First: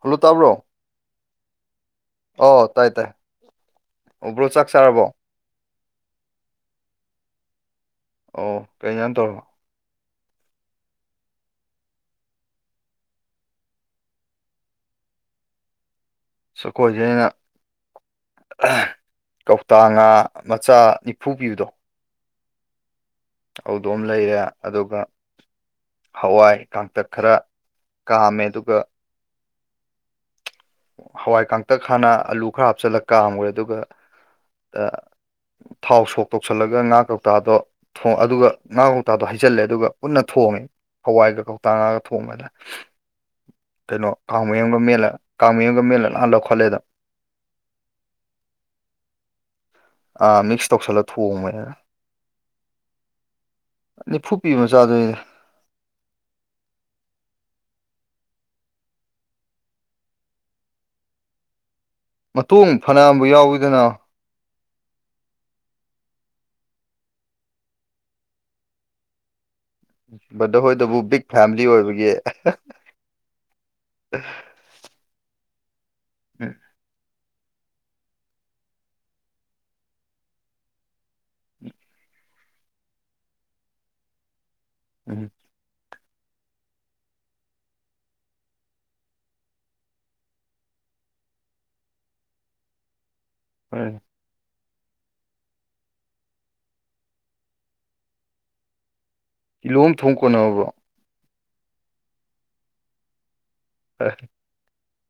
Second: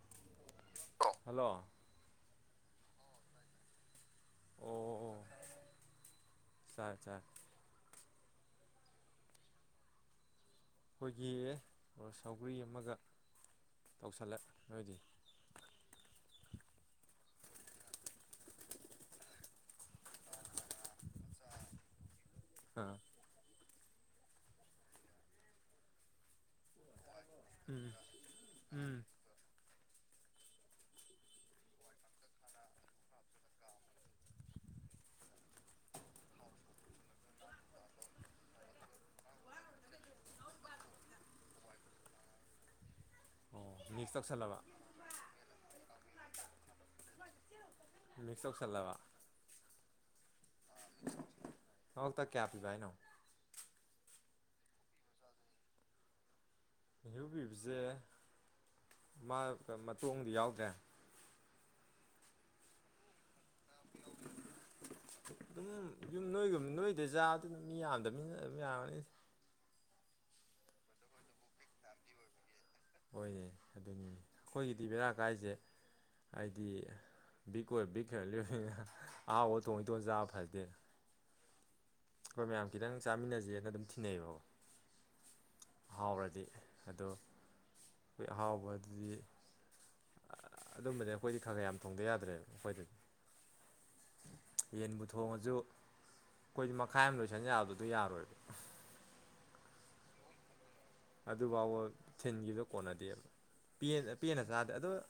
hello ꯇꯥꯕ꯭ꯔꯣ hello ꯑꯣ ꯇꯥꯏ ꯇꯥꯏ ꯎꯕ꯭ꯔꯣ ꯆꯥꯛ ꯆꯥꯔꯕꯣ ꯆꯔꯦ ꯆꯔꯦ ꯑꯣ ꯀꯩ ꯍꯤꯟꯖꯡ ꯇꯧꯔꯕ ꯑꯩꯈꯣꯏꯒꯤꯑ ꯑꯣ ꯁꯧꯒ꯭ꯔꯤ ꯑꯃꯒ ꯇꯧꯁꯜꯂ ꯅꯣꯏꯗꯤ ꯁꯈꯣꯏꯁꯦ ꯑꯩꯅ ꯀꯧꯇꯥ ꯉꯥ ꯃꯆꯥ ꯅꯤꯐꯨ ꯄꯤꯕꯗꯣ ꯑ ꯍꯧꯗꯝ ꯂꯩꯔꯦ ꯑꯗꯨꯒ ꯍꯋꯥꯏ ꯀꯥꯡꯇꯛ ꯈꯔ ꯎꯝ ꯀꯥꯝꯃꯦ ꯑꯗꯨꯒ ꯎꯝ ꯍꯋꯥꯏ ꯀꯇꯛ ꯍꯥꯟꯅ ꯑꯂꯨ ꯈꯔ ꯍꯥꯞꯆꯜꯂꯀꯥꯝꯈꯨꯔꯦ ꯑꯗꯨꯒ ꯊꯥꯎ ꯁꯣꯛ ꯇꯧꯁꯜꯂꯒ ꯉꯥ ꯀꯧꯇꯥꯗꯣ ꯊꯣꯡ ꯑꯗꯨꯒ ꯉꯥ ꯀꯧ ꯍꯧꯇꯥꯗꯣ ꯍꯩꯖꯜꯂꯦ ꯑꯗꯨꯒ ꯎꯟꯅ ꯊꯣꯡꯉꯦ ꯍꯋꯥꯏꯒ ꯀꯧꯇꯥ ꯉꯥꯒ ꯊꯣꯡꯕꯗ ꯑꯣ ꯀꯩꯅꯣ ꯃꯤꯛꯁ ꯀꯥꯡ ꯇꯧꯁꯜꯂꯕ ꯃꯌꯦꯡꯕ ꯃꯦꯜꯂ ꯀꯥꯡ ꯃꯌꯥꯡꯕ ꯃꯦꯜꯂ ꯂꯥꯛꯍꯜꯂ ꯈꯣꯠꯂꯦꯗ ꯃꯤꯛꯁ ꯇꯧꯁꯤꯜꯂꯕ ꯑꯥ ꯃꯤꯛꯁ ꯇꯧꯁꯜꯂ ꯊꯣꯡꯕꯅꯦ ꯃꯉꯛꯇ ꯀꯌꯥ ꯄꯤꯕ ꯍꯥꯏꯅꯣ ꯅꯤꯐꯨ ꯄꯤꯕ ꯃꯆꯥꯥꯗꯨꯏꯅꯤꯗ ꯅꯐꯨ ꯄꯤꯕꯖꯦ ꯃꯥ ꯃꯇꯣꯡꯗꯤ ꯌꯥꯎꯗ꯭ꯔꯦ ꯃꯇꯣꯡ ꯐꯅꯥꯝꯕꯨ ꯌꯥꯎꯋꯤꯗꯅ ꯑꯗꯨꯝ ꯌꯨꯝ ꯅꯣꯏꯒꯨꯝ ꯅꯣꯏꯗ ꯆꯥꯗꯨꯅ ꯃꯤ ꯌꯥꯝꯗ ꯃꯤꯅ ꯑꯗꯨꯝ ꯌꯥꯔꯝꯅꯤ ꯕꯔꯥꯗ ꯍꯣꯏꯗꯕꯨ ꯕꯤꯛ ꯐꯦꯝꯃꯂꯤ ꯑꯣꯏꯕꯒꯤ ꯍꯣꯏꯅꯦ ꯑꯗꯨꯅꯤꯅꯦ ꯑꯩꯈꯣꯏꯒꯤꯗꯤ ꯕꯦꯔꯥꯀꯥꯏꯖꯦ ꯎꯝ ꯍꯥꯏꯗꯤ ꯕꯤꯛ ꯀꯣꯏ ꯕꯤꯛ ꯐꯦꯝꯃꯂꯤ ꯅꯤꯅ ꯑꯍꯥꯎꯕ ꯢꯇꯣꯝ ꯏꯇꯣꯝ ꯆꯥꯕ ꯐꯗꯦꯅ ꯍꯣꯏ ꯃꯌꯥꯝ ꯈꯤꯇꯪ ꯆꯥꯃꯤꯟꯅꯁꯦꯅ ꯑꯗꯨꯝ ꯊꯤꯅꯩꯌꯦꯕꯀꯣ ꯎꯝ [unintelligible] [inaudible] ꯑꯍꯥꯎꯔꯗꯤ ꯑꯗꯣ ꯑꯩꯈꯣꯏ ꯑꯍꯥꯎꯕ ꯑꯗꯨꯗꯤ ꯑꯗꯨꯝꯕꯗꯤ ꯑꯩꯈꯣꯏꯗꯤ ꯈꯔ ꯈ ꯌꯥꯝ ꯊꯣꯡꯗ ꯌꯥꯗ꯭ꯔꯦꯕ ꯑꯩꯈꯣꯏꯗꯗꯤ ꯍꯣꯏ [unintelligible] [inaudible] ꯌꯦꯟꯕꯨ ꯊꯣꯡꯉꯁꯨ ꯑꯩꯈꯣꯏꯗꯤ ꯃꯈꯥꯏ ꯑꯃ ꯂꯣꯏꯁꯟꯖꯛꯕꯗꯣ ꯌꯥꯔꯣꯏꯕ ꯀꯂꯣꯝ ꯊꯣꯡ ꯀꯣꯟꯅꯕ ꯑꯗꯨꯐꯥꯎꯕ ꯊꯤꯟꯒꯤꯗꯣ ꯀꯣꯟꯅꯗꯦꯕ ꯄꯦꯟꯅ ꯆꯥꯗꯦ ꯑꯗꯨꯗ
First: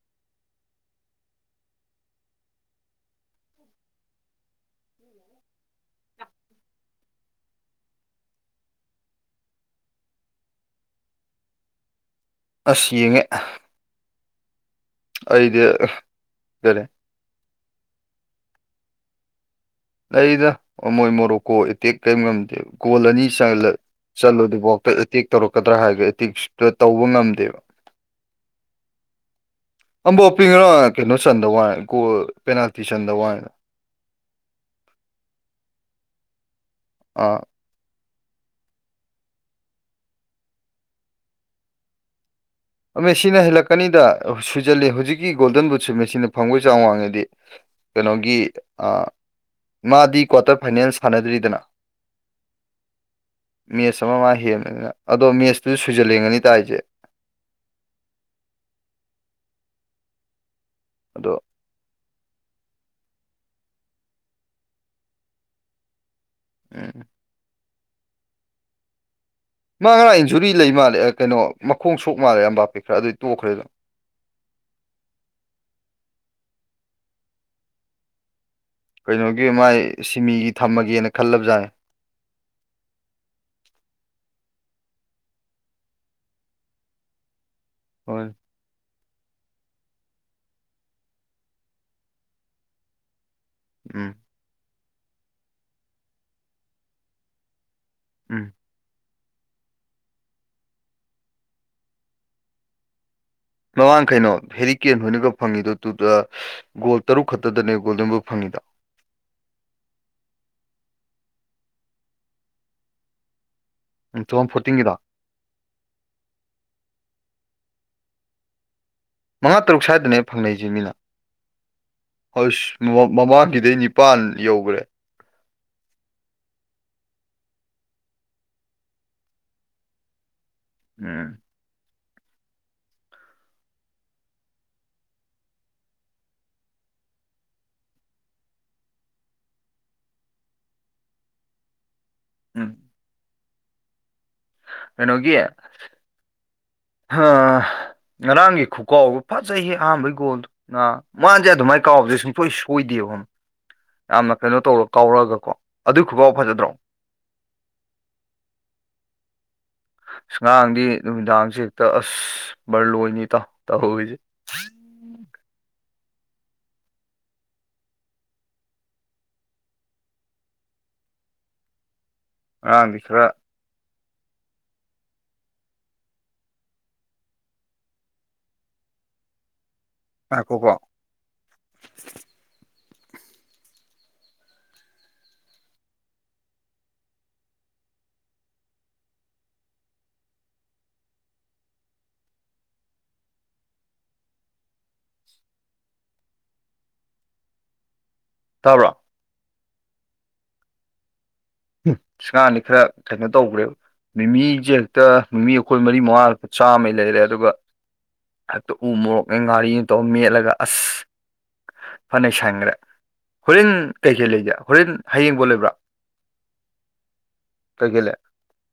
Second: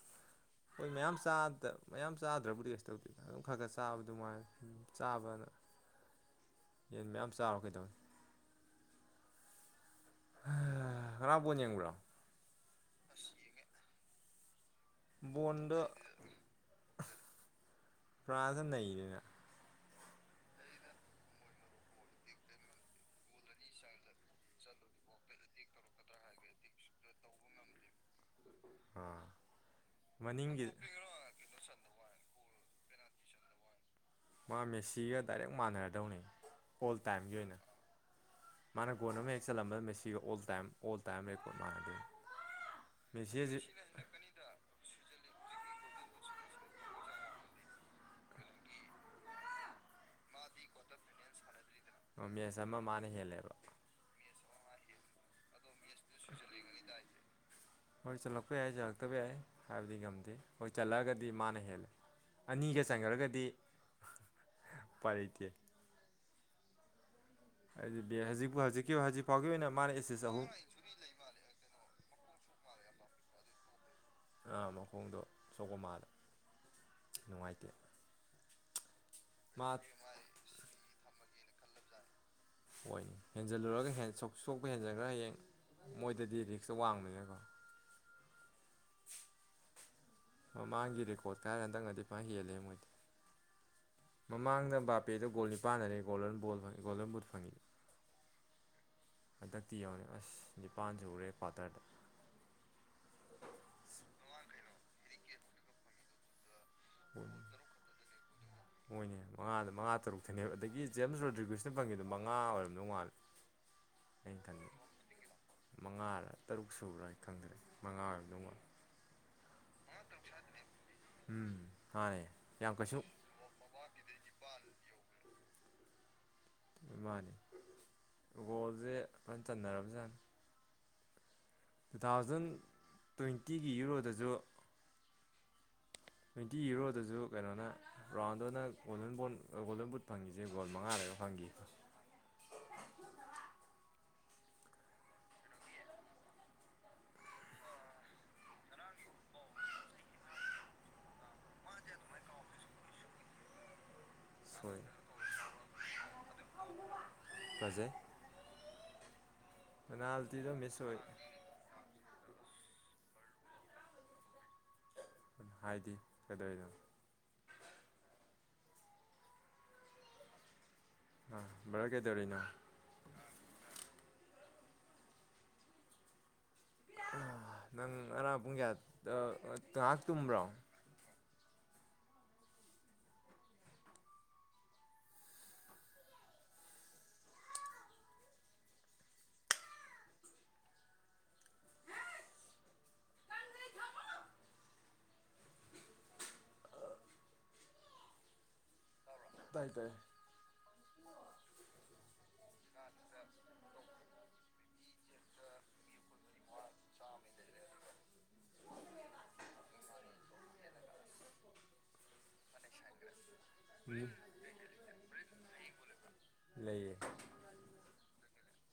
ꯍꯣꯏ ꯃꯌꯥꯝ ꯃꯌꯥꯝ ꯆꯥꯗ꯭ꯔꯕꯨꯗꯤ ꯀꯩ ꯇꯧꯗꯦ ꯑꯗꯨꯝ ꯈꯔ ꯈꯔ ꯆꯥꯕ ꯑꯗꯨ ꯃꯥꯥꯏ ꯆꯥꯕꯅ ꯌꯦꯟ ꯃꯌꯥꯝ ꯆꯥꯔꯨꯔ ꯀꯩꯗꯧꯅꯤ ꯍꯥ ꯉꯥꯔꯥꯡ ꯕꯣꯂ ꯌꯦꯕꯔꯣ ꯑꯁ ꯌꯦꯡꯉꯦ ꯑꯩꯗꯤ ꯕꯣꯟꯗ ꯀꯔꯤ ꯐꯔꯥꯟꯁꯅ ꯅꯩꯔꯦꯅꯦ ꯅꯩꯗ ꯑꯃꯣꯏ ꯃꯣꯔꯣꯛꯀꯣ ꯑꯦꯇꯦꯛ ꯀꯩꯝ ꯉꯝꯗꯦꯕ ꯒꯣꯜ ꯑꯅꯤ ꯆꯜꯂꯦ ꯆꯠꯂꯗꯨ ꯕꯋꯥꯛꯇ ꯑꯦꯇꯦꯛ ꯇꯧꯔꯛꯀꯗ꯭ꯔꯥ ꯍꯥꯏꯔ ꯑꯦꯇꯦꯛ ꯁꯨꯇꯥ ꯇꯧꯕ ꯉꯝꯗꯦꯕ ꯑꯥ ꯑꯝꯕꯣꯄꯤ ꯃꯅꯤꯡꯒꯤ ꯉꯔꯥꯡ ꯀꯩꯅꯣ ꯆꯟꯗꯋꯥꯅꯦ ꯒꯣꯜ ꯄꯦꯅꯥꯜꯇꯤ ꯆꯟꯗꯋꯥꯅꯦ ꯃꯥ ꯃꯦꯁꯤꯒ ꯗꯥꯏꯔꯦꯛ ꯃꯥꯟꯅꯔꯗꯧꯅꯤ ꯑꯣꯜ ꯇꯥꯏꯝꯒꯤ ꯑꯥ ꯑꯣꯏꯅ ꯃꯥꯅ ꯒꯣꯟ ꯑꯃ ꯍꯦꯛ ꯆꯜꯂꯝꯕꯗ ꯃꯦꯁꯤꯒ all time all time record ꯃꯥꯟꯅꯗꯣꯏꯅꯤ ꯃꯦꯁꯤ ꯃꯦꯁꯤꯅ ꯍꯧꯖꯤꯛ ꯍꯦꯜꯂꯛꯀꯅꯤꯗ ꯁꯨꯖꯜꯂꯤ ꯍꯧꯖꯤꯛꯀꯤ ꯒꯣꯜꯗꯟ ꯕꯨꯠꯁꯨ ꯃꯦꯁꯤꯅ ꯐꯪꯕꯩ ꯆꯥꯡ ꯋꯥꯡꯉꯥꯗꯤ ꯀꯩꯅꯣꯒꯤ ꯑꯥ ꯃꯥꯗꯤ ꯀ꯭ꯋꯥꯇꯔ ꯐꯥꯏꯅꯦꯜ ꯁꯥꯟꯅꯗ꯭ꯔꯤꯗꯅ ꯑꯥ ꯃꯦꯁ ꯑꯃ ꯃꯥꯅ ꯍꯦꯜꯂꯦꯕ ꯃꯤꯁ ꯑꯃ ꯃꯥ ꯍꯦꯟꯕ ꯑꯗꯣ ꯃꯦꯁ [unintelligible] ꯍꯣꯏ ꯆꯜꯂꯛꯄ ꯌꯥꯏ ꯆꯜꯂꯛꯇꯕ ꯌꯥꯏ ꯍꯥꯏꯕꯗꯤ ꯉꯝꯗꯦ ꯍꯣꯏ ꯆꯜꯂꯛꯑꯒꯗꯤ ꯑꯗꯣ ꯃꯥꯅ ꯍꯦꯜꯂꯦ ꯑꯅꯤꯒ ꯆꯟꯒꯔꯒꯗꯤ ꯎꯄꯥꯏ ꯂꯩꯇꯦ ꯎꯝ ꯑꯗꯤ ꯕꯦ ꯍꯖꯤꯄꯨ ꯍꯖꯤꯀꯤ ꯍꯖꯤꯛ ꯃꯥ ꯉꯔꯥꯡ ꯏꯟꯖꯨꯔꯤ ꯂꯩ ꯃꯥꯜꯂꯦ ꯑꯥ ꯀꯩꯅꯣ ꯃꯈꯣꯡ ꯁꯣꯛ ꯃꯥꯜꯂꯦ ꯑꯝꯕꯥꯄꯦ ꯈꯔ ꯑꯗꯨꯏ ꯇꯣꯛꯈ꯭ꯔꯦ ꯑꯗꯨꯝ ꯑꯥ ꯃꯈꯣꯡꯗꯣ ꯁꯣꯛꯄ ꯃꯥꯜꯂꯦ ꯅꯨꯡꯉꯥꯏꯇꯦ ꯀꯩꯅꯣꯒꯤ ꯃꯥ ꯃꯥꯏ ꯁꯤꯃꯤꯒꯤ ꯊꯝꯃꯒꯦꯅ ꯈꯜꯂꯕ ꯖꯥꯅꯤ ꯍꯣꯏꯅꯤ ꯍꯦꯟꯖꯜꯂꯨꯔꯒ ꯍꯦꯟ ꯁꯣꯁꯣꯛꯄ ꯍꯦꯟꯖꯟꯒꯔꯥ ꯍꯌꯦꯡ ꯃꯣꯏꯗꯗꯤ ꯔꯤꯛꯁꯇꯣ ꯋꯥꯡꯕꯅꯀꯣ ꯍꯣꯏ ꯃꯃꯥꯡꯒꯤ ꯔꯦꯀꯣꯔꯠꯇ ꯍꯥꯏꯔꯒ ꯍꯟꯗꯛꯅꯗꯤ ꯐꯥꯍꯦꯜꯂꯦ ꯃꯣꯏꯗꯤ ꯎꯝ ꯃꯃꯥꯡꯗ ꯕꯥꯄꯦꯗꯣ ꯒꯣꯜ ꯅꯤꯄꯥꯜꯗꯅꯦ ꯒꯣꯜꯗꯟ ꯕꯣꯜ ꯒꯣꯜꯗꯟ ꯕꯨꯠ ꯐꯪꯉꯤꯗꯣ ꯎꯝ ꯍꯟꯗꯛꯇꯤ ꯌꯦꯡꯉꯣꯅꯦ ꯑꯁ ꯅꯤꯄꯥꯟ ꯁꯨꯒꯔꯦ ꯀ꯭ꯋꯥꯇꯔꯗ ꯂꯨꯋꯥꯡ ꯀꯩꯅꯣ ꯍꯦꯔꯤꯀꯦꯟ ꯍꯣꯏꯅꯒ ꯐꯪꯉꯤꯗꯣ ꯇꯨꯇꯨꯑ ꯒꯣꯜ ꯇꯔꯨꯛ ꯈꯛꯇꯗꯅꯦ ꯒꯣꯜꯗꯟ ꯕꯨꯠ ꯐꯪꯉꯤꯗꯣ ꯍꯣꯏꯅꯦ ꯃꯉꯥꯗ ꯃꯉꯥ ꯇꯔꯨꯛꯇꯅꯦꯕ ꯑꯗꯒꯤ ꯖꯦꯝꯁ ꯔꯣꯗ꯭꯭ꯔꯤꯒꯨꯁꯅ ꯐꯪꯉꯤꯗꯣ ꯃꯉꯥ ꯑꯣꯏꯔꯝꯗꯧ ꯃꯥꯜꯂꯦ [unintelligible] [inaudible] ꯇꯨ ꯑꯩꯅ ꯊꯥꯎꯖꯟ ꯈꯟꯂꯦ ꯐꯣꯔꯇꯤꯟꯒꯤꯗꯣ ꯃꯉꯥꯔ ꯇꯔꯨꯛ ꯁꯨꯕ꯭ꯔꯥ ꯑꯩ ꯈꯪꯗ꯭ꯔꯦ ꯃꯉꯥ ꯑꯣꯏꯔꯝꯗꯧꯃꯥꯜꯂꯦ ꯃꯉꯥ ꯇꯔꯨꯛ ꯁ꯭ꯋꯥꯏꯗꯅꯦ ꯐꯪꯅꯩꯁꯦ ꯃꯤꯅ ꯎꯝ ꯃꯥꯅꯦ ꯑꯁ ꯌꯥꯝ ꯀꯩꯁꯨ ꯃꯃꯥꯡꯒꯤꯗꯩꯅꯤꯞ ꯄꯥꯟ ꯌꯧꯈ꯭ꯔꯦ ꯎꯝ ꯃꯥꯅꯦ ꯒꯣꯜꯁꯦ ꯐꯖꯅ ꯆꯟꯅꯔꯕꯖꯥꯠꯅꯤ ꯎꯝ ꯇꯨ ꯊꯥꯎꯖꯟ ꯇ꯭ꯋꯦꯟꯇꯤꯒꯤ ꯌꯨꯔꯣꯗꯁꯨ ꯇ꯭ꯋꯦꯟꯇꯤ ꯌꯔꯣꯗꯁꯨ ꯀꯩꯅꯣꯅ Ronaldo golden ball golden boot ꯐꯪꯉꯤꯁꯦ ꯒꯣꯜ ꯃꯉꯥ ꯗꯒ ꯐꯪꯒꯤ ꯎꯝ ꯀꯩꯅꯣꯒꯤ ꯍꯥꯑꯥ ꯉꯔꯥꯡꯒꯤ ꯈꯨꯀꯥꯎꯗꯣ ꯐꯖꯩꯍꯦ ꯑꯍꯥꯟꯕꯩ ꯒꯣꯜꯗꯣ ꯅꯥ ꯃꯥꯥꯅꯗꯤ ꯑꯗꯨꯃꯥꯏꯅ ꯀꯥꯎꯕꯁꯦ ꯁꯨꯡꯁꯣꯏ ꯁꯣꯏꯗꯦꯕ ꯈꯪꯕ ꯌꯥꯝꯅ ꯀꯩꯅꯣ ꯁꯣꯏ ꯇꯧꯔ ꯀꯥꯎꯔꯛꯑꯒꯀꯣ ꯑꯗꯨꯏ ꯈꯨꯀꯥꯎ ꯐꯖꯗ꯭ꯔꯣ ꯐꯥꯖꯩ ꯉꯥꯔꯥꯡꯗꯤ ꯅꯨꯃꯤꯗꯥꯡꯁꯦ ꯍꯦꯛꯇ ꯑꯁ ꯕꯔꯂꯣꯏꯅꯤ ꯏꯇꯥꯎ ꯇꯧꯔꯤꯖꯦ ꯎꯝ ꯍꯥꯏꯗꯤ ꯀꯩꯗꯧꯔꯤꯅꯣ ꯑꯥ ꯕꯥꯗꯔ ꯀꯩꯗꯧꯔꯤꯅꯣ ꯉꯥꯔꯥꯡꯗꯤ ꯈꯔꯥ ꯅꯪ ꯉꯔꯥꯡ ꯄꯨꯡ ꯀꯌꯥ ꯇꯨꯝꯕ꯭ꯔꯣ ꯉꯥꯢꯈꯣꯀꯣ ꯇꯥꯕ꯭ꯔꯣ ꯇꯥꯏ ꯇꯥꯏ ꯁꯥꯟꯗꯤ ꯀꯩꯅꯣ ꯈꯔ ꯇꯧꯈ꯭ꯔꯦꯕ ꯃꯤꯃꯤꯁꯦ ꯍꯦꯛꯇ ꯃꯤꯃꯤ ꯑꯩꯈꯣꯏ ꯃꯔꯤ ꯃꯉꯥ ꯍꯦꯛꯇ ꯂꯨꯄꯥ ꯆꯥꯝꯃꯩ ꯂꯩꯔꯦ ꯑꯗꯨꯒ ꯍꯛꯇ ꯎ ꯃꯣꯔꯣꯛꯅꯦ ꯉꯥꯔꯤꯅꯦ ꯇꯧꯔ ꯃꯦꯠꯂꯒ ꯑꯁ ꯐꯅ ꯅꯩꯁꯟꯈ꯭ꯔꯦ ꯍꯣꯔꯦꯟ ꯀꯩꯀꯩ ꯂꯩꯒꯦ ꯍꯣꯔꯦꯟ ꯍꯌꯦꯡ ꯕꯣꯜ ꯂꯩꯕ꯭ꯔꯥ ꯂꯩꯌꯦ ꯀꯩ ꯀꯩ ꯂꯩ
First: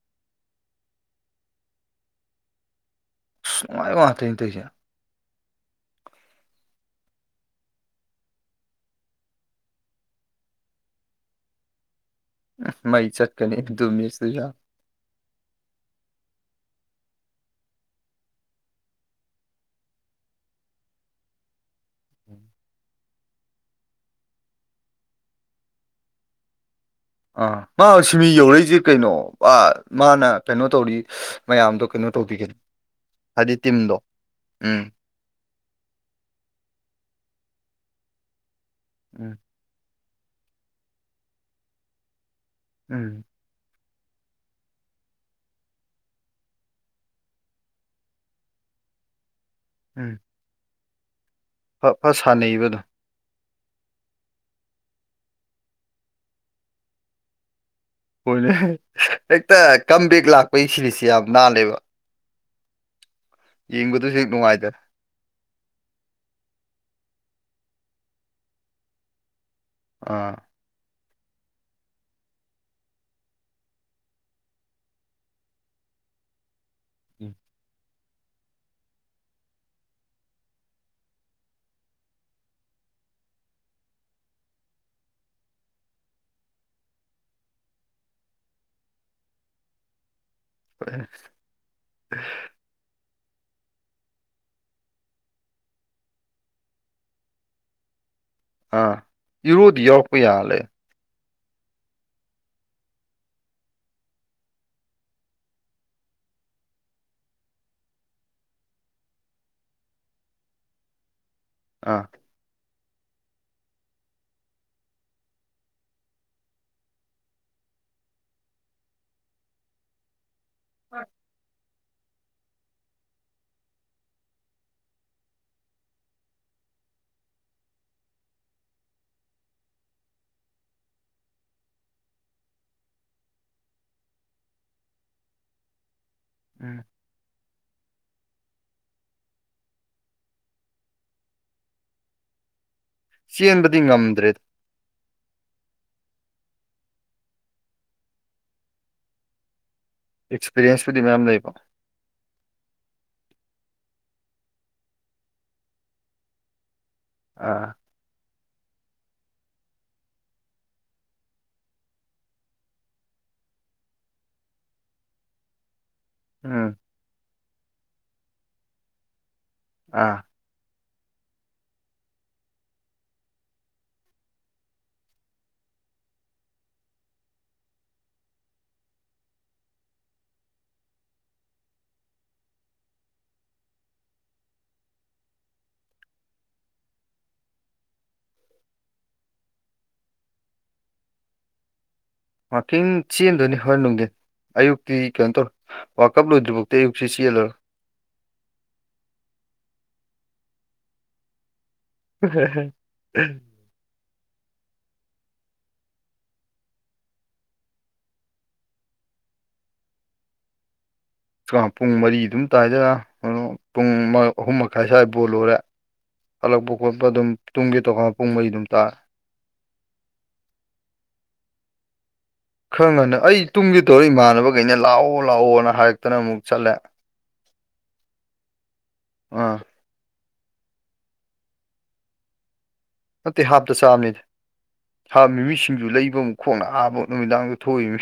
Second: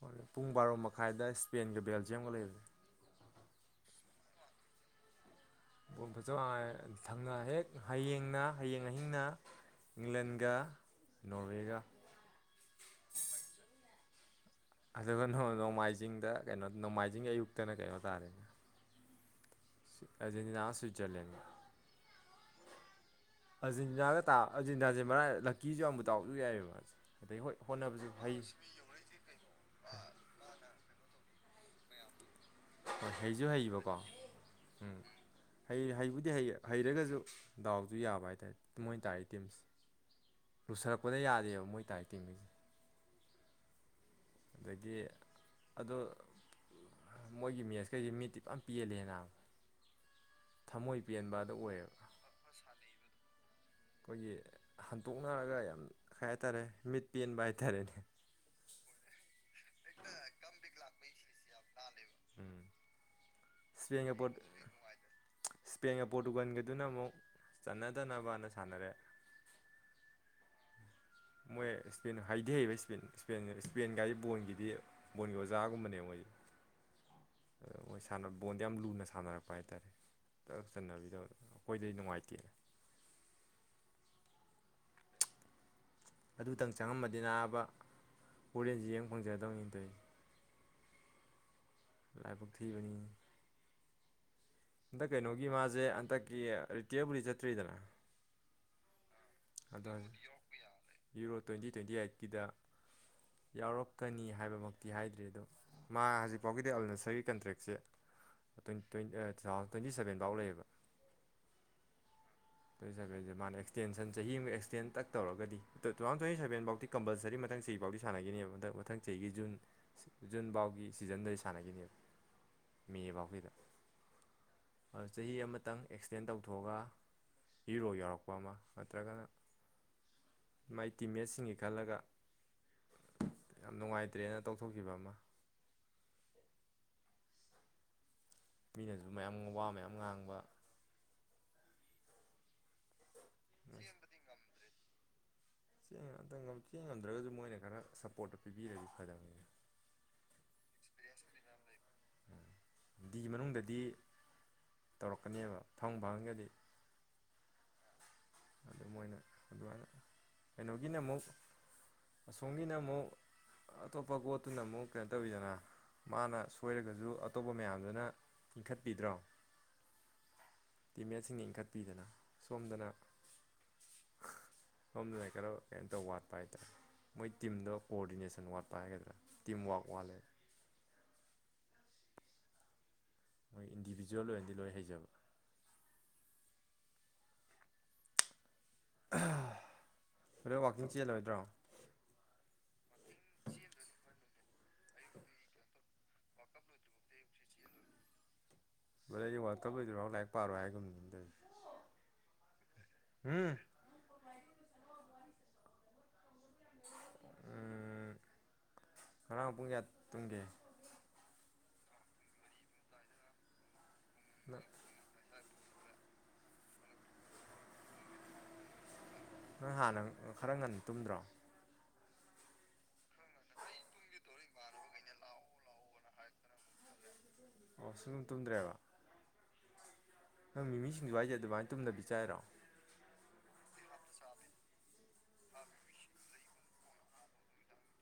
ꯍꯣꯔꯦꯟ ꯄꯨꯡ ꯕꯥꯔꯣ ꯃꯈꯥꯏꯗ ꯁ꯭ꯄꯦꯟꯒ ꯕꯦꯜꯖꯤꯌꯝꯒ ꯂꯩꯕꯅꯦ ꯑꯁ ꯅꯨꯡꯉꯥꯢꯕ ꯉꯥꯛꯇꯅꯤꯆꯦ ꯇꯧꯔꯤꯁꯦ ꯕꯣꯜ ꯐꯖꯕ ꯉꯥꯛ ꯉꯥꯢꯔꯛ ꯑꯅꯤ ꯊꯪꯅ ꯍꯦꯛ ꯍꯌꯦꯡꯅ ꯍꯌꯦꯡ ꯑꯍꯤꯡꯅ ꯏꯪꯂꯦꯟꯒ ꯅꯣꯔꯋꯦꯒ ꯃꯩ ꯆꯠꯀꯅꯤ ꯑꯗꯨꯝ ꯃꯦꯁꯇꯨꯖꯨ ꯌꯥ ꯑꯗꯨꯒ ꯅꯣꯡꯃꯥꯏꯖꯤꯡꯗ ꯀꯩꯅꯣ ꯅꯣꯡꯃꯥꯏꯖꯤꯡꯒꯤ ꯑꯌꯨꯛꯇꯅ ꯀꯩꯅꯣ ꯇꯥꯔꯦꯅꯦ ꯑꯖꯦꯟꯇꯤꯅꯥꯒ ꯁ꯭ꯋꯠꯖꯔꯂꯦꯟꯒ ꯑꯖꯤꯟꯅꯥꯒ ꯇꯥ ꯑꯖꯤꯟꯇꯤꯅꯁꯦ ꯃꯥ ꯔꯥꯢ [unintelligible] ꯂꯀꯤꯁꯨ ꯌꯥꯝꯕꯨ ꯇꯥꯎꯁꯨ ꯌꯥꯏꯑꯦ ꯃꯥꯁꯦ ꯑꯗꯩ ꯑꯥ ꯍꯣꯏ ꯃꯥ ꯍꯣꯠꯅꯕꯁꯨ ꯁꯤꯃꯤ ꯍꯩ ꯌꯧꯔꯛꯏꯁꯦ ꯀꯩꯅꯣ ꯃꯥꯅ ꯀꯩꯅꯣ ꯇꯧꯔꯤ ꯃꯌꯥꯝꯗꯣ ꯀꯩꯅꯣ ꯇꯧꯗꯦ ꯀꯩꯅꯣ ꯍꯣꯏ ꯍꯩꯁꯨ ꯍꯩꯕꯀꯣ ꯎꯝ ꯍꯩꯕꯨꯗꯤ ꯍꯩ ꯍꯩꯔꯒꯁꯨ ꯗꯥꯎꯁꯨ ꯌꯥꯕ ꯍꯥꯏꯇꯥꯔꯦ ꯃꯣꯏꯅ ꯇꯥꯛ ꯎꯝ ꯇꯤꯝꯁꯦ ꯂꯨꯁꯜꯂꯛꯄꯗ ꯌꯥꯗꯦꯕ ꯃꯣꯏ ꯇꯥꯔꯤ ꯇꯤꯝꯒꯩꯁꯦ ꯎꯝ ꯑꯗꯒꯤ ꯑꯗꯨ ꯃꯣꯏꯒꯤ ꯃꯦꯁꯈꯩꯁꯦ ꯃꯤꯠꯇꯤ ꯐꯖꯅ ꯄꯦꯜꯂꯤ ꯅꯕ ꯎꯝ ꯊꯝꯃꯣꯏ ꯄꯦꯟꯕꯗ ꯐ ꯑꯣꯏꯌꯦꯕ ꯐ ꯁꯥꯟꯅꯩꯕ ꯑꯗꯨꯝ ꯑꯩꯈꯣꯏꯒꯤ ꯍꯟꯇꯣꯛꯅꯔꯒ ꯌꯥꯝ ꯀꯩ ꯍꯥꯏꯇꯥꯔꯦ ꯃꯤꯠ ꯄꯦꯟꯕ ꯍꯥꯏꯇꯥꯔꯦꯅꯦ ꯍꯣꯏꯅꯦ ꯍꯦꯛꯇ ꯀꯝꯕꯦꯛ ꯂꯥꯛꯄꯒꯤ ꯁꯤꯔꯤꯁꯤ ꯌꯥꯝ ꯅꯥꯜꯂꯦꯕ ꯁꯄꯦꯟꯒ ꯌꯦꯡꯕꯗꯁꯨ ꯍꯦꯛ ꯄꯣꯔꯠ ꯅꯨꯡꯉꯥꯏꯗꯅ ꯏꯁꯄꯦꯟꯒ ꯄꯣꯔꯇꯨꯒꯟꯒꯗꯨꯅ ꯑꯃꯨꯛ ꯆꯟꯅꯗꯅꯕꯅ ꯑꯃꯨꯛ ꯁꯥꯟꯅꯔꯦ ꯑꯥ ꯃꯣꯏ ꯏꯁ ꯍꯩꯗꯤ ꯍꯩꯕ ꯏꯁꯄꯦꯟꯒꯥꯏꯁꯤ ꯕꯣꯟꯒꯤꯗꯤ ꯕꯣꯅꯤꯕꯖꯒꯨꯝꯕꯅꯦꯌꯉꯏꯥꯏ ꯎꯝ ꯁꯅꯕ ꯕꯣꯟꯗꯣ ꯌꯥꯝ ꯂꯨꯅ ꯁꯥꯟꯅꯔꯛꯄ ꯍꯥꯏꯇꯥꯔꯦ ꯆ ꯆꯟꯅꯕꯤꯗꯕꯗꯣ ꯑꯩꯈꯣꯏꯗꯗꯤ ꯅꯨꯡꯉꯥꯏꯇꯦ ꯑꯗꯨꯇꯪ ꯆꯪꯉꯃꯗꯤ ꯑꯅꯥꯕ ꯍꯣꯔꯦꯟꯁꯤ ꯌꯦꯡꯕ ꯐꯪꯖꯗꯧꯅꯤ ꯇꯧꯁꯦ ꯍꯣꯏ ꯂꯥꯏꯕꯨꯛ ꯊꯕꯅꯤ ꯍꯟꯗꯛ ꯀꯩꯅꯣꯒꯤ ꯃꯥꯁꯦ ꯍꯟꯗꯛꯀꯤ ꯔꯤꯇꯤꯌꯔꯕꯨꯗꯤ ꯆꯠꯇ꯭ꯔꯤꯗꯅ ꯑꯥ ꯏꯔꯨꯗꯤ ꯑꯗꯣ ꯌꯥꯎꯔꯛꯄ ꯌꯥꯅ ꯂꯩ ꯌꯨꯔꯣ ꯇ꯭ꯋꯦꯟꯇꯤ ꯇ꯭ꯋꯦꯟꯇꯤ ꯑꯥꯏꯠꯀꯤꯗ ꯌꯥꯎꯔꯛꯀꯅꯤ ꯍꯥꯏꯕꯃꯛꯇꯤ ꯍꯥꯏꯗ꯭ꯔꯤ ꯑꯗꯣ ꯃꯥ ꯍꯧꯖꯤꯛꯐꯥꯎꯒꯤꯗꯤ ꯑꯜ ꯅꯁꯔꯒꯤ ꯀꯟꯇ꯭ꯔꯦꯛꯁꯦ ꯇꯣꯏꯟ ꯇꯨ ꯊꯥꯎꯖꯟ ꯇꯋꯦꯟꯇꯤ ꯁꯚꯦꯟ ꯐꯥꯎ ꯂꯩꯌꯦꯕ ꯑꯥ ꯇ꯭ꯋꯦꯟꯇꯤ ꯁꯚꯦꯟꯁꯦ ꯃꯥꯅ ꯑꯦꯛꯁꯇꯦꯟꯁꯟ ꯆꯍꯤ ꯑꯃꯒ ꯑꯦꯛꯁꯇꯦꯟ ꯇꯛ ꯇꯧꯔꯒꯗꯤ ꯇꯨꯊꯥꯎꯖꯟ ꯇ꯭ꯋꯦꯟꯇꯤ ꯁꯚꯦꯟ ꯐꯥꯎꯗꯤ ꯀꯝꯄꯜꯁꯔꯤ ꯃꯊꯪ ꯆꯍꯤ ꯐꯥꯎꯗꯤ ꯁꯥꯟꯅꯈꯤꯅꯦꯕꯊ ꯃꯊꯪ ꯆꯍꯤꯒꯤ ꯖꯨꯟ ꯖꯨꯟꯐꯥꯎꯒꯤ ꯁꯤꯖꯟꯗꯩ ꯁꯥꯟꯅꯈꯤꯅꯦꯕ ꯃꯦ ꯐꯥꯎꯁꯤꯗ ꯑꯗꯨ ꯆꯍꯤ ꯑꯃꯇꯪ ꯑꯦꯛꯁꯇꯦꯟ ꯇꯧꯊꯣꯛꯑꯒ ꯍꯤꯔꯣ ꯌꯥꯎꯔꯛꯄ ꯑꯃ ꯅꯠꯇ꯭ꯔꯒꯅ ꯃꯥꯏ ꯇꯤꯝꯃꯦꯠꯁꯤꯡꯒꯤ ꯈꯜꯂꯒ ꯌꯥꯝ ꯅꯨꯡꯉꯥꯏꯇ꯭ꯔꯦꯅ ꯇꯧꯊꯣꯛꯈꯤꯕ ꯑꯃ ꯎꯝ ꯃꯤꯅꯁꯨ ꯃꯌꯥꯝ ꯋꯥ ꯃꯌꯥꯝ ꯉꯥꯡꯕ ꯆꯦꯟꯕꯗꯤ ꯉꯝꯗ꯭ꯔꯦ ꯆꯦꯡ ꯑꯇ ꯆꯦꯡ ꯉꯝꯗ꯭ꯔꯒꯁꯨ ꯃꯣꯏꯅ ꯈꯔ ꯁꯞꯄꯣꯔꯠꯇꯣ ꯄꯤꯕꯤꯔꯗꯤ ꯐꯗꯝꯕꯅꯤꯅ ꯑꯦꯛꯁꯄꯤꯔꯤꯌꯦꯟꯁꯄꯨꯗꯤ ꯃꯌꯥꯝ ꯂꯩꯕ ꯅꯨꯡꯗꯤ ꯃꯅꯨꯡꯗꯗꯤ ꯇꯧꯔꯛꯀꯅꯦꯕ ꯐꯪ ꯐꯪꯒꯗꯤ ꯑꯥ ꯑꯗꯨ ꯃꯣꯏꯅ ꯑꯗꯨꯃꯥꯏꯅ ꯀꯩꯅꯣꯒꯤꯅ ꯑꯃꯨꯛ ꯑꯁꯣꯝꯒꯤꯅ ꯑꯃꯨꯛ ꯑꯇꯣꯞꯄ ꯒꯣꯠꯇꯨꯅ ꯑꯃꯨꯛ ꯀꯩꯅꯣ ꯇꯧꯤꯗꯅ ꯃꯥꯅ ꯎꯝ ꯁꯣꯏꯔꯒꯁꯨ ꯑꯇꯣꯞꯄ ꯃꯌꯥꯝꯗꯨꯅ ꯏꯟꯈꯠꯄꯤꯗ꯭ꯔꯣ ꯑꯥ ꯇꯤꯝꯃꯦꯠꯁꯤꯡꯅ ꯏꯟꯈꯠꯄꯤꯗꯅ ꯁꯣꯝꯗꯅ ꯁꯣꯝꯗꯨꯅ ꯀꯩꯅꯣ ꯀꯩꯝꯇ ꯋꯥꯠꯄ ꯍꯥꯏꯇꯥꯔꯦ ꯃꯣꯏ ꯇꯤꯝꯗ ꯀꯣꯑꯣꯗꯤꯅꯦꯁꯟ ꯋꯥꯠꯄ ꯍꯥꯏꯒꯗ꯭ꯔꯥ ꯇꯤꯝ ꯋꯥꯛ ꯋꯥꯠꯂꯦ ꯃꯣꯏ ꯏꯟꯗꯤꯕꯤꯖꯨꯋꯦꯜ ꯑꯣꯏꯅꯗꯤ ꯂꯣꯏ ꯍꯩꯖꯕ ꯍꯣꯔꯦꯟ ꯋꯥꯛꯀꯤꯡ ꯆꯦꯜꯂꯣꯏꯗ꯭ꯔꯣ ꯋꯥꯔꯀꯤꯡ ꯆꯦꯟꯗꯣꯏꯅꯤ ꯍꯣꯔꯦꯟ ꯅꯨꯡꯊꯤꯟ ꯑꯌꯨꯛꯇꯤ ꯀꯩꯅꯣ ꯇꯧꯔ ꯋꯥꯔ ꯀꯞ ꯂꯣꯏꯗ꯭ꯔꯤꯐꯥꯎꯤ ꯑꯌꯨꯛꯁꯤ ꯆꯦꯜꯂꯣꯏ ꯗ ꯑꯩ ꯋꯥꯜꯀꯞ ꯑꯣꯏꯗꯨꯣꯏꯔꯥꯎ ꯂꯥꯏꯔꯤꯛ ꯄꯥꯔꯣ ꯍꯥꯏꯒꯨꯝꯗꯨ ꯑꯗꯨꯝꯇꯔꯗꯤ ꯍ ꯉꯔꯥꯡ ꯄꯨꯡ ꯀꯌꯥ ꯇꯨꯡꯒꯦ ꯄꯨꯡ ꯃꯔꯤ ꯑꯗꯨꯝ ꯇꯥꯏꯗꯔ ꯄꯨꯡ ꯑꯍꯨꯝ ꯅꯪ ꯃꯈꯥꯏ ꯁ꯭ꯋꯥꯏ ꯕꯣꯜ ꯂꯔꯦ ꯍꯜꯂꯛꯄ ꯈꯣꯠꯄ ꯑꯗꯨꯝ ꯇꯨꯡꯒꯤꯦ ꯇꯣꯈꯥ ꯄꯨꯡꯕꯩ ꯑꯗꯨꯝ ꯇꯥꯛ ꯅꯣꯏ ꯍꯥꯟꯅ ꯈꯔ ꯉꯟ ꯇꯨꯝꯗ꯭ꯔꯣ ꯈꯪꯉꯅꯤ ꯑꯩ ꯇꯨꯡꯒꯤ ꯇꯧꯔ ꯏꯃꯥꯟꯅꯕꯈꯩꯅ ꯂꯥꯛꯑꯣ ꯂꯥꯛꯑꯣꯅ ꯍꯥꯏꯔꯛ ꯈꯛꯇꯅ ꯑꯃꯨꯛ ꯆꯠꯂꯦ ꯑꯣ ꯁꯨꯡꯇꯨꯝ ꯇꯨꯝꯗ꯭ꯔꯦꯕ ꯑꯥ ꯅꯪ ꯃꯤꯃꯤꯁꯤꯡꯁꯨ ꯍꯥꯏꯏꯁꯦ ꯑꯗꯨꯃꯥꯏꯅ ꯇꯨꯝꯅꯕꯤ ꯆꯥꯏꯔꯣ ꯅꯠꯇꯇꯩ ꯍꯥꯞꯇ ꯆꯥꯝꯃꯤ ꯁꯥ ꯃꯤꯃꯤꯁꯤꯡꯁꯨ ꯂꯩꯕ ꯑꯃꯨꯛ ꯈꯣꯡꯅ ꯑꯥꯕ ꯅꯨꯃꯤꯗꯥꯡꯗ ꯊꯣꯛꯏꯃꯤ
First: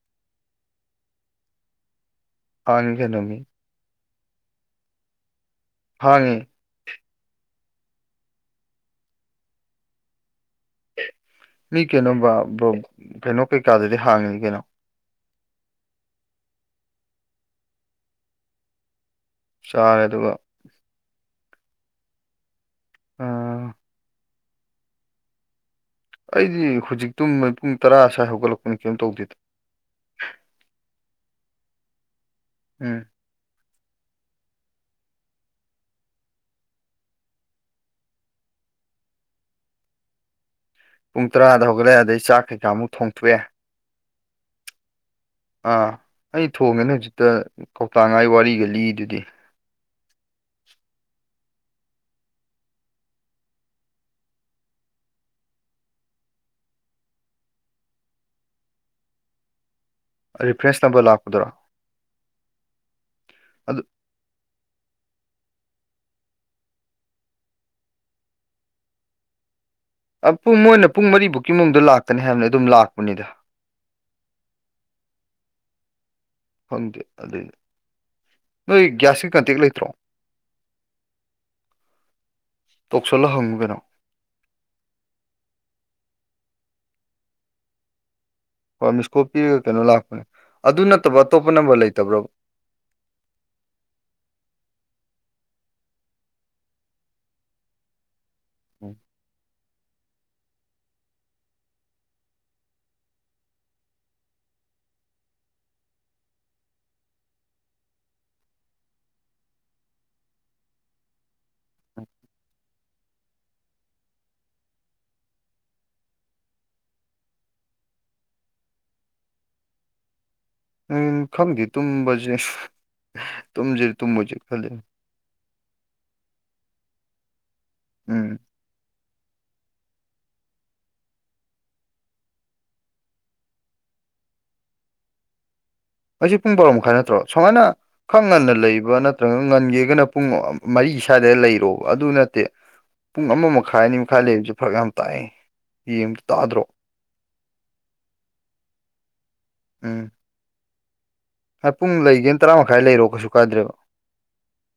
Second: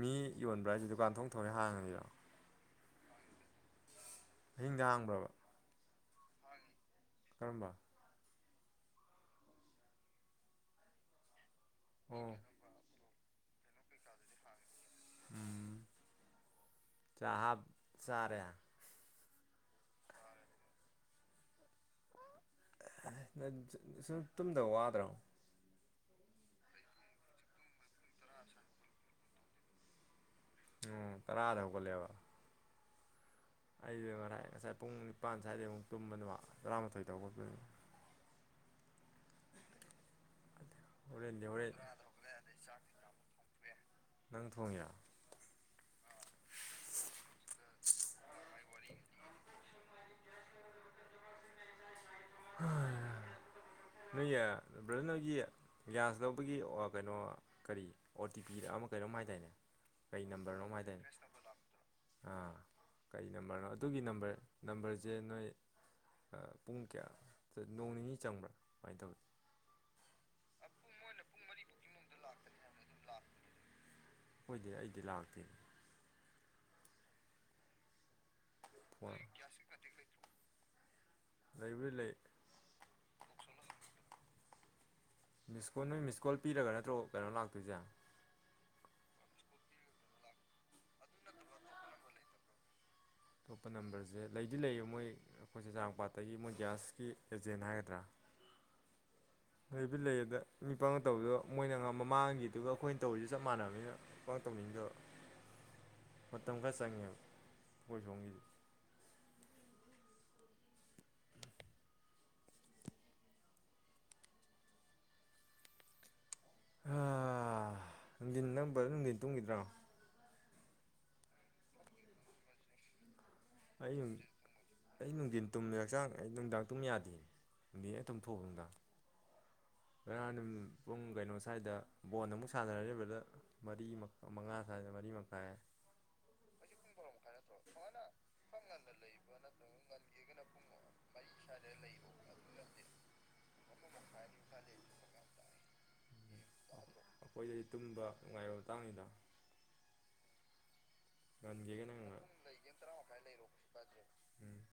ꯃꯤ ꯌꯣꯟꯕ꯭ꯔꯥ ꯍꯥꯏꯁꯦ ꯗꯨꯀꯥꯟ ꯊꯣꯛꯣꯡ ꯊꯣꯡꯅꯦ ꯍꯥꯡꯉꯅꯤꯔꯣ ꯐꯪꯉꯤ ꯀꯩꯅꫭ ꯃꯤ ꯑꯍꯤꯡꯗꯥ ꯍꯥꯡꯕ꯭ꯔꯕ ꯍꯪꯉꯦ ꯀꯔꯝꯕ ꯅ ꯀꯩꯅꯣ ꯑꯣ [unintelligible] ꯀꯩꯅꯣ ꯀꯩꯀꯥꯗꯨꯗꯤ ꯍꯥꯡꯉꯤ ꯀꯩꯅꯣ ꯎꯝ ꯆꯞ ꯆꯥꯔꯦ ꯆꯥꯔꯦ ꯑꯗꯨꯒ ꯅ ꯑꯥ ꯁꯨꯝ ꯇꯨꯝꯗꯕ ꯋꯥꯗ꯭ꯔꯣ ꯑꯩꯗꯤ ꯍꯧꯖꯤꯛꯇꯨ ꯄꯨꯡ ꯇꯔꯥ ꯁ꯭ꯋꯥꯏ ꯍꯧꯒꯠꯂꯛꯄꯅꯤ ꯀꯩꯝ ꯇꯧꯗꯦꯗ ꯎꯝ ꯇꯔꯥꯗ ꯍꯧꯒꯠꯂꯦꯕ ꯎꯝ ꯑꯩꯁ ꯉꯔꯥꯏ ꯉꯁꯥꯏ ꯄꯨꯡ ꯅꯤꯄꯥꯟ ꯁ꯭ꯋꯥꯏꯗꯩ ꯑꯃꯨꯛ ꯇꯨꯝꯕꯅꯦꯕ ꯇꯔꯥꯃꯥꯊꯣꯏ ꯇꯧꯒꯛꯇꯣꯏꯅꯤ ꯄꯨꯡ ꯍꯣꯔꯦꯟꯗꯤ ꯇꯔꯥꯗ ꯍꯣꯔꯦꯟ ꯍꯧꯒꯠꯂꯛꯑꯦ ꯑꯗꯩ ꯆꯥꯛ ꯀꯩꯀꯥꯃꯨꯛ ꯊꯣꯡꯊꯣꯛꯑꯦ ꯅꯪ ꯊꯣꯡꯉꯤꯔꯣ ꯑꯥ ꯑꯩ ꯊꯣꯡꯉꯦꯅꯦ ꯍꯧꯖꯤꯛꯇ ꯀꯧꯇꯥꯛꯉꯥꯏ ꯋꯥꯔꯤꯒ ꯂꯤꯗꯨꯗꯤ ꯍꯣꯏ [unintelligible] ꯅꫭꯏꯒꯤ ꯕ꯭ꯔꯗꯔ ꯅꫭꯏꯒꯤ ꯒ꯭ꯌꯥꯁ ꯂꯧꯕꯒꯤ ꯀꯩꯅꯣ ꯀꯔꯤ ꯑꯣ ꯇꯤ ꯄꯤ ꯑꯃ ꯀꯩꯅꯣꯝ ꯍꯥꯏꯗꯥꯏꯅꯦ ꯀꯩ ꯅꯝꯕꯔꯅꯣꯃꯥ ꯔꯤꯐ꯭ꯔꯦꯟꯁ ꯅꯝꯕꯔ ꯍꯥꯏꯗꯥꯏꯅ‌ꯦ ꯂꯥꯛꯄꯗꯨꯔꯣ ꯑꯥ ꯀꯩ ꯅꯝꯕꯔꯅꯣ ꯑꯗꯨ ꯑꯗꯨꯒꯤ ꯅꯝꯕꯔ ꯅꯝꯕꯔꯁꯦ ꯅꯣꯏ ꯑꯥ ꯄꯨꯡ ꯀꯌꯥ ꯅꯣꯡ ꯅꯤꯅꯤ ꯆꯪꯕ꯭ꯔꯥ ꯀꯃꯥꯏꯅ ꯇꯧꯋꯤ ꯄꯨꯡ ꯃꯣꯏꯅ ꯄꯨꯡ ꯃꯔꯤꯕꯨꯛꯀꯤ ꯃꯅꯨꯡꯗ ꯂꯥꯛꯀꯅꯤ ꯍꯥꯏꯕꯅꯤ ꯑꯗꯨꯝ ꯂꯥꯛꯄꯅꯤꯗ ꯑꯈꫭꯏꯗꯤ ꯑꯩꯗꯤ ꯂꯥꯛꯇꯦ ꯐꯪꯗꯦ ꯑꯗꯩꯏꯗꯤ ꯅꯣꯏ ꯐꯣꯟ ꯒ꯭ꯌꯥꯁꯀꯤ ꯀꯟꯇꯦꯛ ꯂꯩꯇ꯭ꯔꯣ ꯂꯩꯕꯨꯗꯤ ꯂꯩ ꯇꯧꯁꯜꯂꯍꯪꯉꯨ ꯀꯩꯅꯣ ꯃꯤꯁꯀꯣꯜ ꯅꯣꯏ ꯃꯤꯁꯀꯣꯜ ꯄꯤꯔꯒ ꯅꯠꯇ꯭ꯔꯣ ꯀꯩꯅꯣ ꯂꯥꯛꯇꯣꯏꯁꯦ ꯍꯣꯔꯃꯤꯁꯀꯣꯞ ꯄꯤꯔꯒ ꯀꯩꯅꯣ ꯂꯥꯛꯄꯅꯦ ꯑꯗꯨ ꯅꯠꯇꯕ ꯑꯇꯣꯞꯄ ꯅꯝꯕꯔ ꯂꯩꯇꯕ꯭ꯔꯣ ꯑꯇꯣꯞꯄ ꯅꯝꯕꯔꯁꯦ ꯂꯩꯗꯤ ꯂꯩꯌꯦ ꯃꯣꯏ ꯑꯩꯈꯣꯏꯁꯤ ꯆꯦꯖꯥꯛꯄꯥꯠꯇꯒꯤ ꯃꯣꯏ ꯒ꯭ꯌꯥꯁꯀꯤ ꯑꯦꯖꯦꯟ ꯍꯥꯏꯒꯗ꯭ꯔꯥ ꯎꯝ [inaudible] ꯂꯩꯕꯤ ꯂꯩ ꯑꯗ ꯅꯤꯄꯃꯥ ꯇꯧꯕꯗꯣ ꯃꯣꯏꯅ ꯃꯃꯥꯡꯒꯤꯗꯨꯒ ꯑꯩꯈꯣꯏꯅ ꯇꯧꯔꯤꯁꯦ ꯆꯞ ꯃꯥꯟꯅꯕꯅꯤꯅ ꯄꯥꯛ ꯇꯧꯅꯤꯡꯗꯕ ꯃꯇꯝ ꯈꯔ ꯆꯪꯉꯦꯕ ꯑꯈꫭꯏ ꯁꯣꯝꯒꯤꯗꯤ ꯅꯨꯡꯊꯤꯟ ꯅꯪ ꯕ꯭ꯔꯗꯔ ꯅꯨꯡꯊꯤꯟ ꯇꯨꯝꯈꯤꯗ꯭ꯔꯣ ꯎꯝ ꯈꯪꯗꯦ ꯇꯨꯝꯕꯁꯦ ꯇꯨꯝꯁꯤꯔꯥ ꯑꯩ ꯇꯨꯝꯃꯥꯏꯖꯤꯔꯥ ꯈꯜꯂꯤꯃꯤ ꯑꯩ ꯅꯨꯡꯊꯤꯟ ꯇꯨꯝꯃꯦ ꯍꯛꯆꯥꯡ ꯑꯩ ꯅꯨꯡꯗꯥꯡ ꯇꯨꯝ ꯌꯥꯗꯦ ꯅꯨꯡꯊꯤꯟ ꯍ‌ꯦꯛ ꯎꯝ ꯇꯨꯝꯊꫭꯛꯎꯕꯗ ꯅꯨꯡꯗꯥꯡ ꯉꯔꯥꯡ ꯅꯨꯃꯤꯠ ꯄꯨꯡ ꯀꯩꯅꯣ ꯁ꯭ꯋꯥꯏꯗ ꯕꯣꯜ ꯑꯃꯨꯛ ꯁꯥꯟꯅꯔ‌ꯦ ꯕ꯭ꯔꯗꯔ ꯃꯔꯤ ꯃꯉꯥ ꯁ꯭ꯋꯥꯏꯗꯥ ꯃꯔꯤ ꯃꯈꯥꯏ ꯑꯩꯁꯦ ꯄꯨꯡ ꯕꯥꯔꯣ ꯃꯈꯥꯏ ꯅꯠꯇ꯭ꯔꯣ ꯁꯨꯃꯥꯏꯅ ꯈꯔꯥ ꯉꯟꯅ ꯂꯩꯕ ꯅꯠꯇ꯭ꯔꯒꯅ ꯉꯟꯒꯦꯒꯅ ꯄꯨꯡ ꯃꯔꯤ ꯁ꯭ꯋꯥꯏꯗ ꯂꯩꯔꯣꯕ ꯑꯗꯨ ꯅꯠꯇꯦ ꯄꯨꯡ ꯑꯃ ꯃꯈꯥꯏ ꯑꯅꯤ ꯃꯈꯥꯏ ꯂꯩꯕꯁꯤ ꯐꯔꯛ ꯌꯥꯝ ꯇꯥꯏꯌ‌ꯦ ꯑꯩꯈꯣꯏꯗꯗꯤ ꯇꯨꯝꯕ ꯅꯨꯡꯉꯥꯏꯕ ꯃꯇꯥꯡꯅꯤꯗꫭ ꯎꯝ ꯑꯥ ꯉꯟꯒꯦꯒꯅ ꯄꯨꯡ ꯉꯟꯅ ꯂꯩꯒꯦꯅ ꯇꯔꯥ ꯃꯈꯥꯏ ꯂꯩꯔꯣ ꯀꯩꯁꯨ ꯀꯥꯏꯗ꯭ꯔꯦꯕ ꯎꯝ